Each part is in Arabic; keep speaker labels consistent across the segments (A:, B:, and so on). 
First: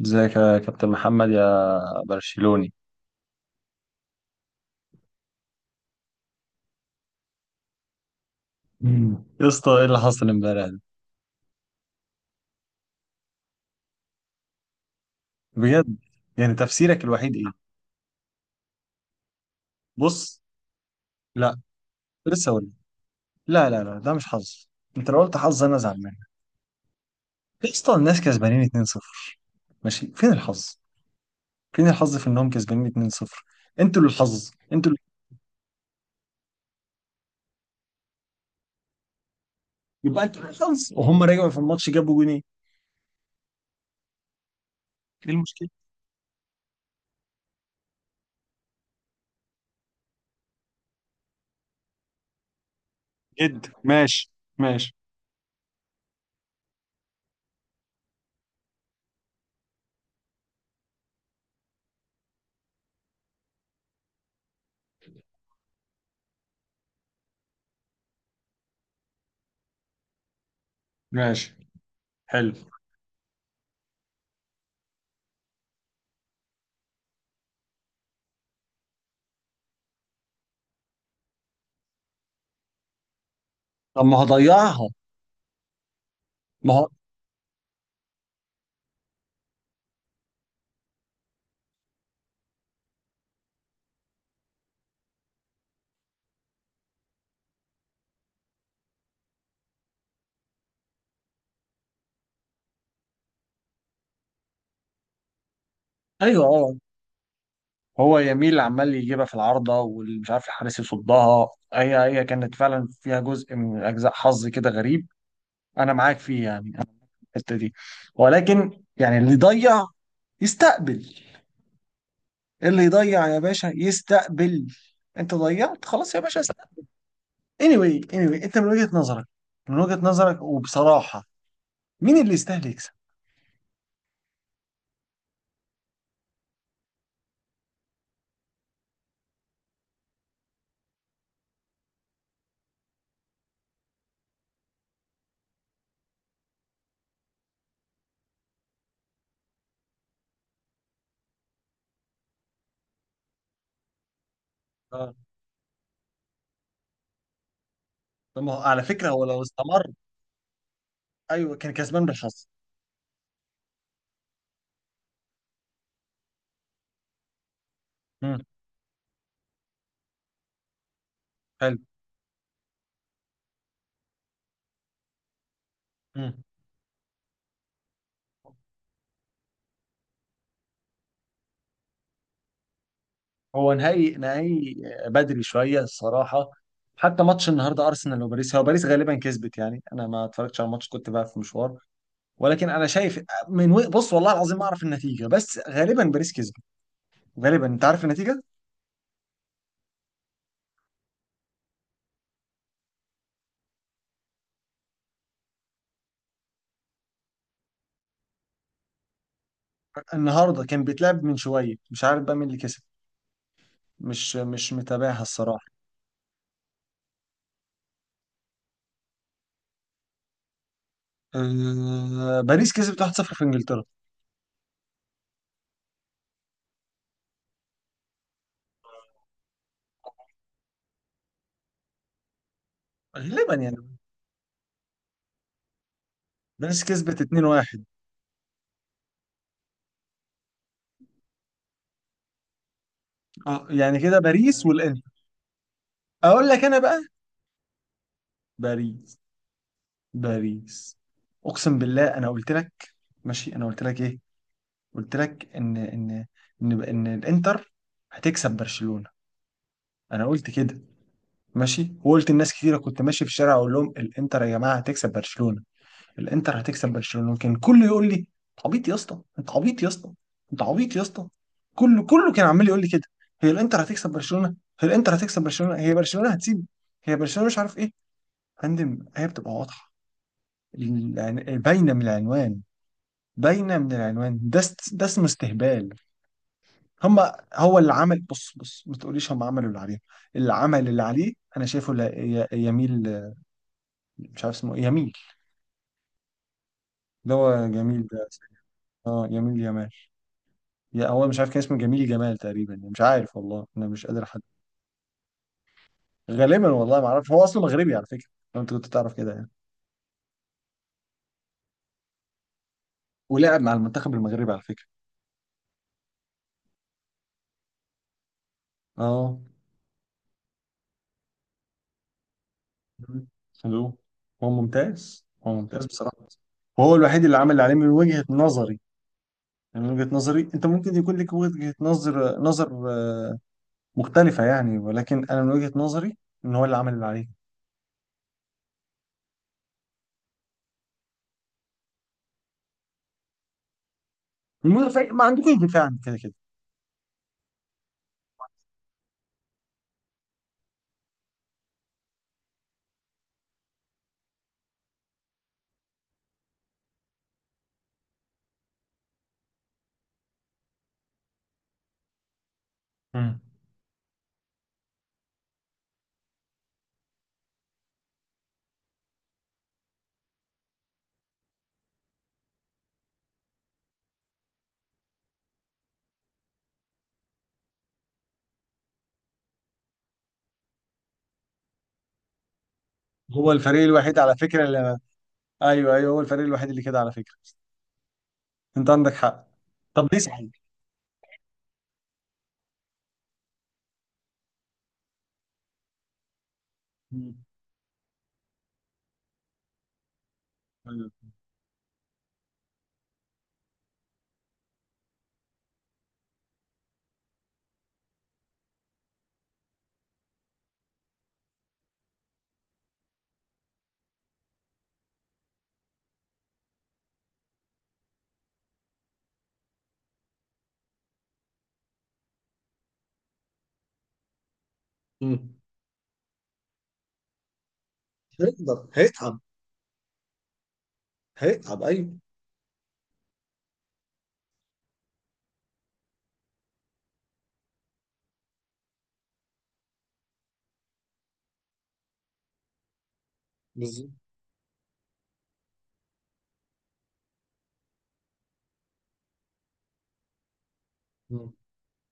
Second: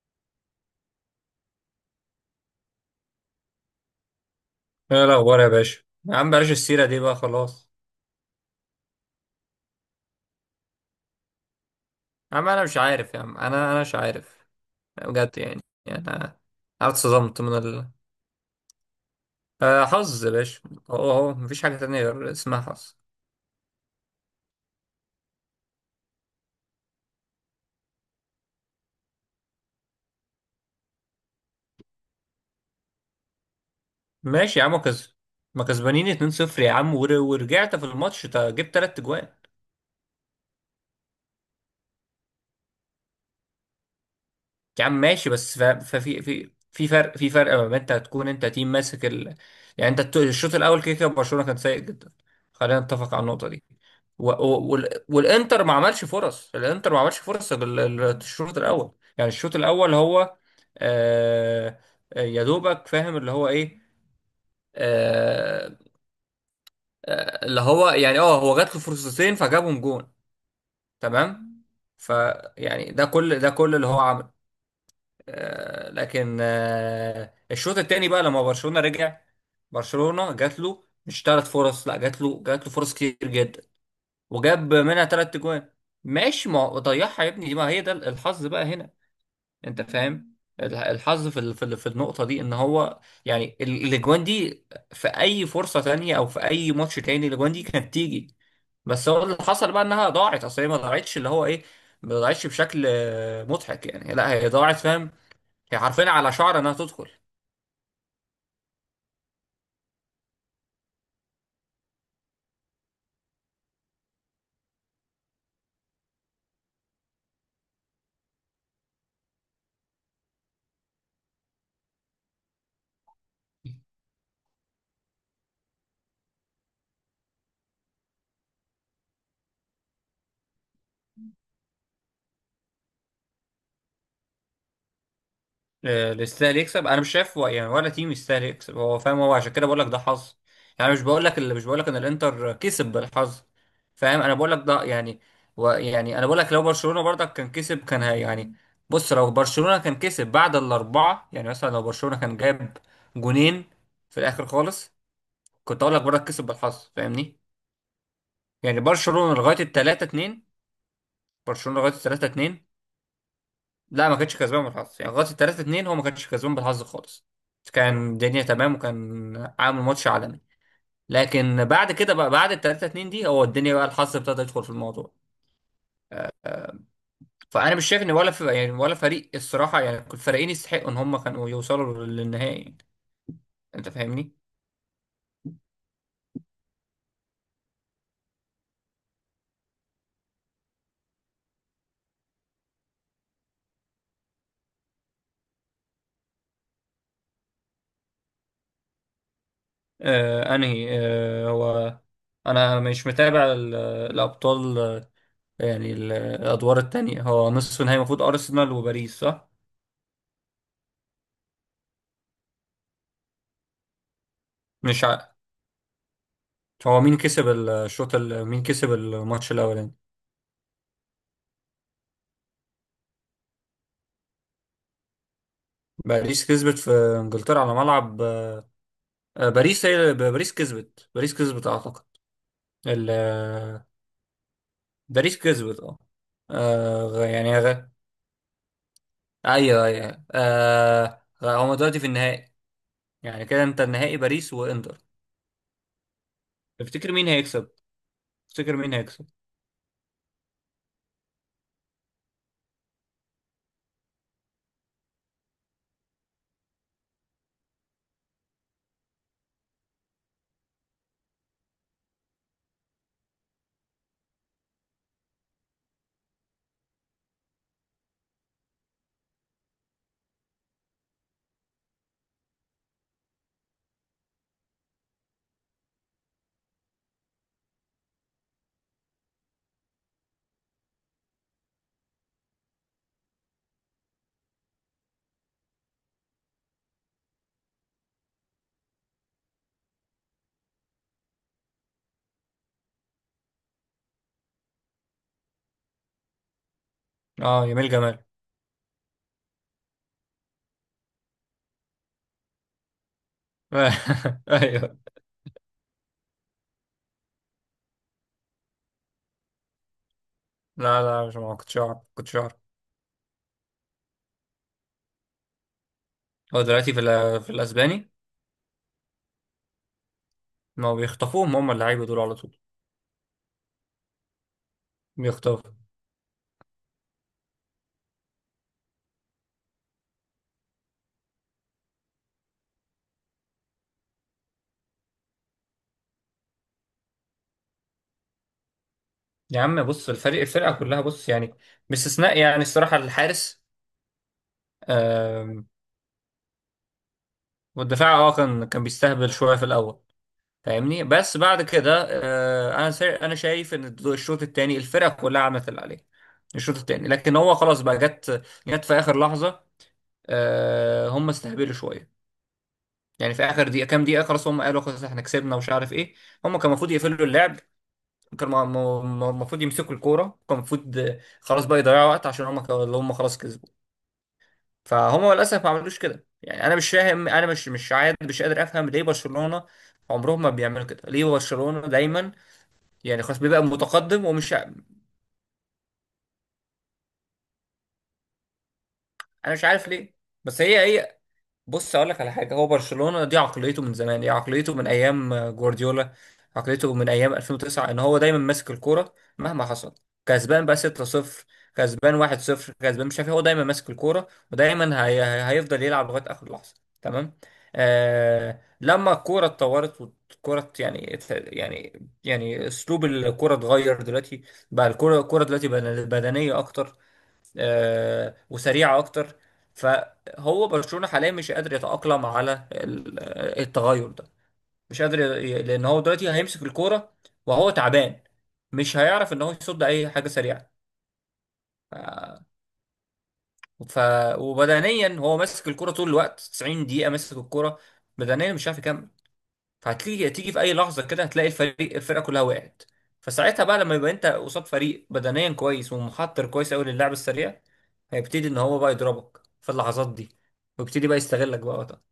A: ازيك يا كابتن محمد يا برشلوني.
B: ايه الاخبار يا باشا، يا عم بلاش السيره دي بقى خلاص.
A: يا اسطى ايه اللي حصل امبارح ده
B: يا عم انا مش عارف يا عم، انا مش عارف بجد. يعني
A: بجد؟
B: يعني انا
A: يعني
B: أنا
A: تفسيرك الوحيد
B: اتصدمت
A: ايه؟
B: من ال آه، حظ يا
A: بص،
B: باشا. اهو
A: لا،
B: مفيش حاجه تانية غير
A: لسه
B: اسمها
A: اقول لك.
B: حظ.
A: لا لا لا ده مش حظ، انت لو قلت حظ انا زعلان. يا اسطى الناس كسبانين 2-0، ماشي، فين الحظ؟ فين الحظ في انهم كسبانين 2-0؟ انتوا اللي الحظ
B: ماشي يا عم
A: انتوا اللي...
B: كز، ما كسبانين 2-0 يا عم، ورجعت في الماتش، جبت تلات اجوان.
A: يبقى انتوا اللي الحظ وهم رجعوا في الماتش جابوا جونين؟
B: يا عم
A: ايه
B: ماشي بس ف-
A: المشكله؟
B: ففي في في فرق في فرق ما بين انت هتكون انت تيم ماسك يعني انت الشوط الاول كده كده برشلونه كان سيء جدا. خلينا نتفق على النقطه دي.
A: جد ماشي. ماشي.
B: والانتر ما عملش فرص، الانتر ما عملش فرص غير الشوط الاول. يعني الشوط الاول هو آه... يا دوبك فاهم اللي هو ايه. آه... اللي هو يعني اه هو جات له فرصتين فجابهم جون.
A: ماشي.
B: تمام.
A: حلو.
B: فيعني ده كل ده كل اللي هو عمله. لكن الشوط الثاني بقى لما برشلونة رجع. برشلونة جات له مش ثلاث فرص، لا جات له، فرص كتير جدا.
A: طب ما
B: وجاب
A: هضيعها.
B: منها ثلاث جوان. ماشي ما
A: ما
B: هو
A: هو
B: ضيعها يا ابني، دي ما هي ده الحظ بقى هنا. انت فاهم الحظ في في النقطة دي ان هو يعني الاجوان دي في اي فرصة تانية او في اي ماتش تاني الاجوان دي كانت تيجي. بس هو اللي حصل بقى انها ضاعت، اصل هي ما ضاعتش اللي هو ايه، ما ضاعتش بشكل مضحك يعني، لا هي ضاعت فاهم. هي حرفيا على
A: ايوه
B: شعر انها
A: اه،
B: تدخل.
A: هو يميل عمال يجيبها في العارضة واللي مش عارف الحارس يصدها. هي كانت فعلا فيها جزء من أجزاء حظ كده غريب، أنا معاك فيه، يعني أنا في الحتة دي. ولكن يعني اللي يضيع يستقبل، اللي يضيع يا باشا يستقبل، أنت ضيعت خلاص يا باشا، استقبل. Anyway, أنت من وجهة نظرك، من وجهة نظرك وبصراحة، مين اللي يستاهل يكسب؟
B: اللي يستاهل يكسب انا مش شايف يعني ولا تيم يستاهل يكسب، هو فاهم، هو عشان كده بقول لك ده حظ. يعني مش بقول لك، ان الانتر كسب بالحظ، فاهم. انا بقول لك ده يعني. و يعني انا بقول لك لو برشلونة برضك كان كسب كان هي يعني، بص لو برشلونة كان كسب بعد الاربعة، يعني مثلا لو برشلونة كان جاب جونين في الاخر خالص،
A: اه،
B: كنت اقول لك برضك كسب بالحظ فاهمني.
A: طب ما هو
B: يعني
A: على فكرة هو
B: برشلونة
A: لو
B: لغاية
A: استمر،
B: 3-2،
A: أيوه كان
B: برشلونة لغاية
A: كسبان
B: التلاتة
A: بالحظ.
B: اتنين لا ما كانش كسبان بالحظ، يعني لغايه 3-2 هو ما كانش كسبان بالحظ خالص، كان
A: امم،
B: الدنيا تمام وكان عامل ماتش عالمي. لكن
A: حلو.
B: بعد كده بقى بعد 3-2 دي هو الدنيا بقى الحظ ابتدى يدخل في الموضوع.
A: مم.
B: فانا مش شايف ان ولا في يعني ولا فريق الصراحه، يعني كل الفريقين يستحقوا ان هم كانوا يوصلوا للنهائي يعني.
A: هو
B: انت
A: نهائي
B: فاهمني.
A: نهائي بدري شويه الصراحه. حتى ماتش النهارده ارسنال وباريس، هو باريس غالبا كسبت، يعني انا ما اتفرجتش على الماتش، كنت بقى في مشوار، ولكن انا شايف بص والله العظيم ما اعرف النتيجه بس غالبا باريس كسبت. غالبا انت عارف النتيجه.
B: آه انهي آه هو، انا مش متابع الابطال يعني الادوار التانية، هو نصف النهائي المفروض ارسنال وباريس صح؟
A: النهارده كان بيتلعب من شويه، مش عارف بقى مين اللي كسب، مش
B: مش
A: متابعها
B: ع...
A: الصراحه.
B: هو مين كسب الشوط مين كسب الماتش الاولاني؟
A: باريس كسبت 1-0 في انجلترا،
B: باريس كسبت في انجلترا على ملعب، باريس، هي باريس كسبت، باريس كسبت اعتقد ال-
A: غالبا يعني.
B: آه، باريس كسبت اه،
A: باريس
B: آه،
A: كسبت
B: غ- يعني
A: 2-1.
B: غ... ايوه ايوه أيوه. هما دلوقتي في النهائي. يعني كده
A: اه
B: انت
A: يعني
B: النهائي
A: كده
B: باريس
A: باريس
B: وانتر.
A: والانتر. اقول لك انا بقى،
B: تفتكر مين هيكسب؟ تفتكر مين
A: باريس،
B: هيكسب
A: باريس، اقسم بالله انا قلت لك، ماشي، انا قلت لك ايه؟ قلت لك ان ان الانتر هتكسب برشلونة. انا قلت كده، ماشي، وقلت لناس كتيره، كنت ماشي في الشارع اقول لهم، الانتر يا جماعه هتكسب برشلونة، الانتر هتكسب برشلونة. كان كله يقول لي انت عبيط يا اسطى، انت عبيط يا اسطى، انت عبيط يا اسطى. كله كان عمال يقول لي كده، هي الانتر هتكسب برشلونة، هي الانتر هتكسب برشلونة، هي برشلونة هتسيب، هي برشلونة مش عارف ايه يا فندم. هي بتبقى واضحه، باينه من العنوان، باينه من العنوان، ده اسمه استهبال. هم هو اللي عمل، بص، ما تقوليش هم عملوا اللي عليهم، اللي عمل اللي عليه انا شايفه لا... ي... يميل، مش عارف اسمه إيه، يميل اللي هو
B: اه يميل
A: جميل
B: جمال.
A: ده. اه يميل يمال، يا هو مش عارف كان اسمه جميل جمال تقريبا، مش عارف والله انا مش قادر احدد.
B: ايوه.
A: غالبا والله ما اعرف، هو اصله مغربي على فكره، لو انت كنت تعرف كده يعني.
B: لا مش، ما كنتش اعرف،
A: ولعب مع المنتخب المغربي على فكره.
B: هو دلوقتي في في الاسباني،
A: اه،
B: ما بيخطفوهم هم اللعيبه دول على طول.
A: حلو. هو ممتاز، هو
B: بيخطفوا.
A: ممتاز بصراحه. وهو الوحيد اللي عمل اللي عليه من وجهه نظري. يعني من وجهة نظري، انت ممكن يكون لك وجهة نظر مختلفة يعني، ولكن انا من وجهة نظري ان هو اللي عمل اللي عليه.
B: يا عم بص الفريق الفرقة كلها بص يعني، باستثناء يعني الصراحة الحارس.
A: المدافع، ما عندكوش
B: آم،
A: دفاع عن كده كده.
B: والدفاع اه كان كان بيستهبل شوية في الأول فاهمني، بس بعد كده أنا أنا شايف إن الشوط التاني الفرقة كلها عملت اللي عليها الشوط التاني، لكن هو خلاص بقى جت، في آخر لحظة. هم استهبلوا شوية يعني
A: مم.
B: في آخر دقيقة كام دقيقة خلاص، هم قالوا خلاص إحنا كسبنا ومش عارف إيه. هم كان المفروض يقفلوا اللعب، كان المفروض يمسكوا الكورة، كان المفروض خلاص بقى يضيعوا وقت عشان هم، هم خلاص كسبوا. فهم للاسف ما عملوش كده. يعني انا مش فاهم، انا مش عاد مش قادر افهم ليه برشلونه عمرهم ما بيعملوا كده، ليه برشلونه دايما يعني خلاص
A: هو
B: بيبقى
A: الفريق الوحيد
B: متقدم
A: على
B: ومش
A: فكرة اللي، ايوه ايوه، هو الفريق الوحيد اللي كده على فكرة، انت عندك حق.
B: انا مش عارف
A: طب
B: ليه.
A: ليه صحيح؟
B: بس هي بص اقول لك على حاجه، هو برشلونه دي عقليته من زمان، دي عقليته من ايام جوارديولا، عقليته من
A: مم.
B: ايام 2009 ان هو دايما ماسك الكوره مهما حصل. كسبان بقى
A: أيوة.
B: 6-0، كسبان 1-0، كسبان مش عارف إيه، هو دايما ماسك الكوره، ودايما هيفضل يلعب لغايه اخر لحظه. تمام. لما الكوره اتطورت والكوره يعني اسلوب الكوره اتغير دلوقتي، بقى الكوره دلوقتي بدنيه اكتر وسريعة أكتر. فهو برشلونة حاليا مش قادر يتأقلم على التغير ده، مش قادر
A: مم.
B: لأن هو دلوقتي هيمسك الكورة وهو تعبان،
A: هيقدر
B: مش هيعرف
A: هيتعب.
B: إن هو يصد أي حاجة سريعة.
A: هيتعب
B: ف...
A: ايوه.
B: ف... وبدنيا هو ماسك الكورة طول الوقت 90 دقيقة ماسك الكورة، بدنيا مش عارف يكمل. فهتيجي، في اي لحظه كده هتلاقي الفريق الفرقه كلها وقعت. فساعتها بقى لما
A: بالظبط.
B: يبقى انت قصاد فريق بدنيا كويس ومحضر كويس قوي للعب السريع، هيبتدي ان هو بقى يضربك في اللحظات دي، ويبتدي بقى
A: مم.
B: يستغلك بقى وقتها.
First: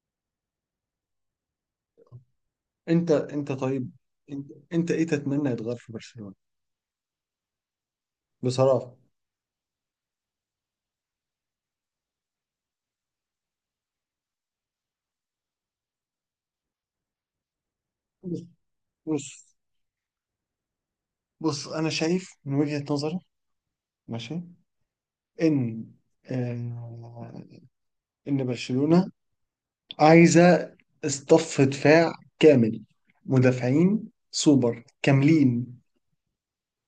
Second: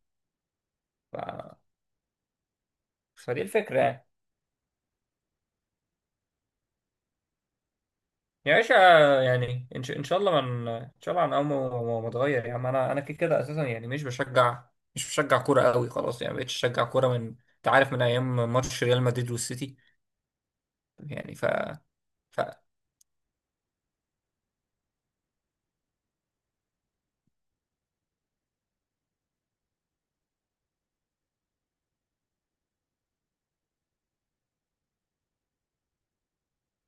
B: ف...
A: انت
B: فدي
A: انت
B: الفكره
A: طيب،
B: يعني.
A: انت ايه تتمنى يتغير في برشلونة
B: يا باشا،
A: بصراحة؟
B: يعني ان شاء إن شاء الله من ان شاء الله عن اول ما ما اتغير يا عم، انا كده كده اساسا يعني مش بشجع، كوره قوي خلاص يعني مبقتش اشجع كوره من، انت عارف من
A: بص
B: ايام ماتش ريال مدريد
A: بص
B: والسيتي. يعني ف
A: بص، انا شايف
B: ف
A: من وجهة نظري، ماشي، ان آه، ان برشلونة عايزة اصطف دفاع كامل، مدافعين سوبر كاملين،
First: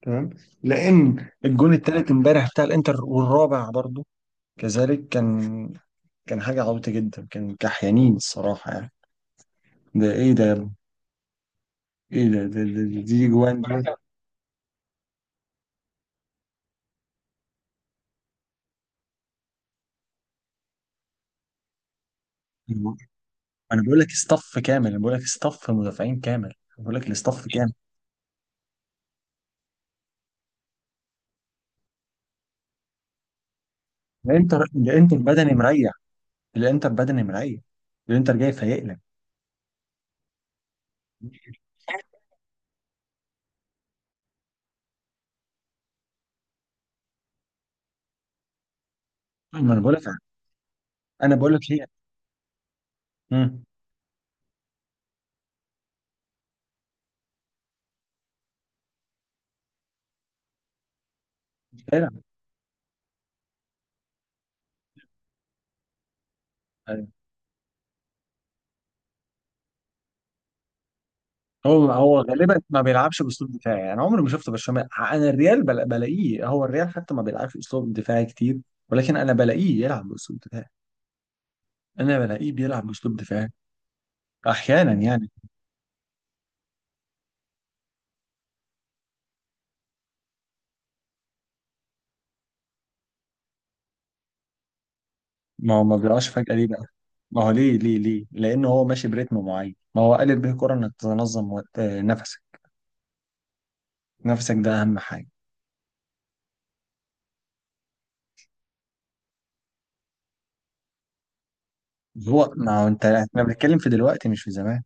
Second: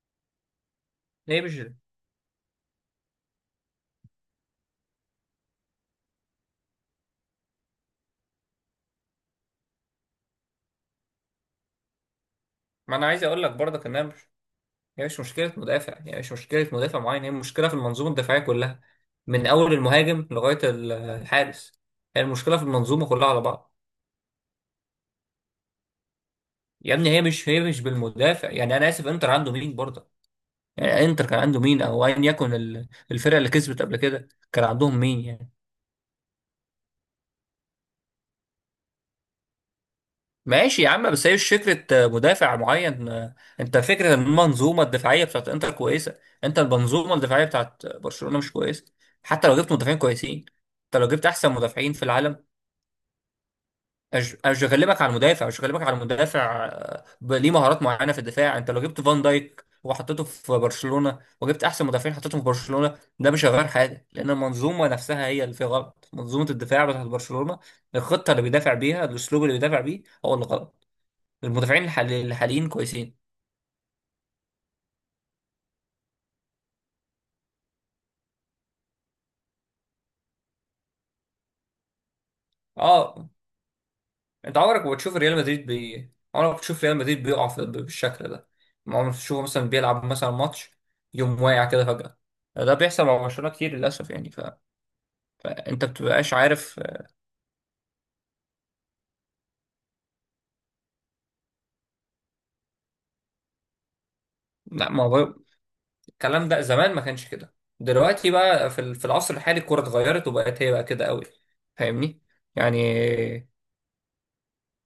A: تمام؟ لان
B: ليه مش،
A: الجون التالت امبارح بتاع الانتر والرابع برضو كذلك، كان كان حاجة عبيطة جدا، كان كحيانين الصراحة يعني، ده ايه ده يا ابني؟ ايه ده, ده, ده,
B: ما
A: ده
B: انا عايز
A: دي
B: اقول لك
A: جوان
B: برضك ان انا هي مش مشكلة مدافع، يعني مش مشكلة مدافع معين، هي مشكلة في المنظومة الدفاعية كلها من أول المهاجم لغاية الحارس. هي المشكلة في
A: دي.
B: المنظومة كلها على بعض.
A: انا بقول لك اصطف كامل، انا بقول لك اصطف مدافعين كامل، انا
B: يا
A: بقول لك
B: ابني هي
A: الاصطف
B: مش هي
A: كامل.
B: مش بالمدافع، يعني أنا آسف إنتر عنده مين برضه؟ يعني إنتر كان عنده مين أو أيا يكن الفرقة اللي كسبت قبل كده
A: الانتر،
B: كان عندهم
A: الانتر
B: مين يعني؟
A: بدني مريح، الانتر بدني مريح، الانتر جاي فايق لك.
B: ماشي يا عم، بس هي مش فكرة مدافع معين، أنت فكرة إن المنظومة الدفاعية بتاعت إنتر كويسة، أنت المنظومة الدفاعية بتاعت برشلونة مش كويسة، حتى لو
A: ما
B: جبت
A: انا بقول
B: مدافعين
A: لك،
B: كويسين، أنت لو جبت
A: انا
B: أحسن
A: بقول لك هي،
B: مدافعين في العالم.
A: امم،
B: اشغلبك على المدافع، ليه مهارات معينه في الدفاع. انت لو جبت فان دايك وحطيته في برشلونه وجبت احسن
A: بيلعب.
B: مدافعين حطيتهم في برشلونه ده مش هيغير حاجه، لان المنظومه نفسها هي اللي فيها غلط، منظومه الدفاع بتاعت
A: أيوة.
B: برشلونه، الخطه اللي بيدافع بيها الاسلوب اللي بيدافع بيه هو اللي غلط. المدافعين
A: هو هو غالبا
B: الحاليين
A: ما بيلعبش
B: كويسين.
A: باسلوب دفاعي، يعني عمري ما شفته برشلونه، انا الريال بلاقيه، هو الريال حتى ما بيلعبش اسلوب دفاعي كتير، ولكن انا بلاقيه يلعب باسلوب دفاعي، انا بلاقيه بيلعب باسلوب
B: اه.
A: دفاعي.
B: انت عمرك
A: احيانا
B: ما تشوف
A: يعني.
B: ريال مدريد عمرك ما تشوف ريال مدريد بيقع بالشكل ده. عمرك ما تشوفه مثلا بيلعب مثلا ماتش، يوم واقع كده فجاه. ده بيحصل مع برشلونه كتير للاسف يعني.
A: ما هو
B: انت
A: ما بيقعش
B: بتبقاش
A: فجاه ليه
B: عارف.
A: بقى؟ ما هو ليه؟ لانه هو ماشي بريتم معين، ما هو قالب به الكره انك تنظم نفسك، نفسك ده
B: لا
A: اهم
B: ما
A: حاجه.
B: هو الكلام ده زمان ما كانش كده، دلوقتي بقى في في العصر الحالي الكوره اتغيرت وبقت هي بقى كده قوي فاهمني.
A: هو ما هو انت، احنا
B: يعني
A: بنتكلم في دلوقتي مش في زمان،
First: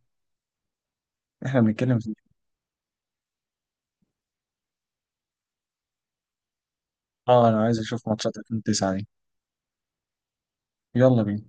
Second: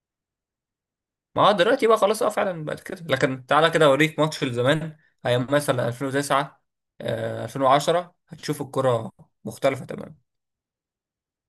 B: ما هو
A: احنا
B: دلوقتي بقى
A: بنتكلم في
B: خلاص اه
A: إيه؟
B: فعلا بقت كده، لكن تعالى كده اوريك ماتش لزمان، ايام مثلا 2009
A: اه، انا عايز اشوف
B: 2010
A: ماتشات
B: هتشوف
A: 2009 دي،
B: الكوره مختلفه تماما.
A: يلا بينا.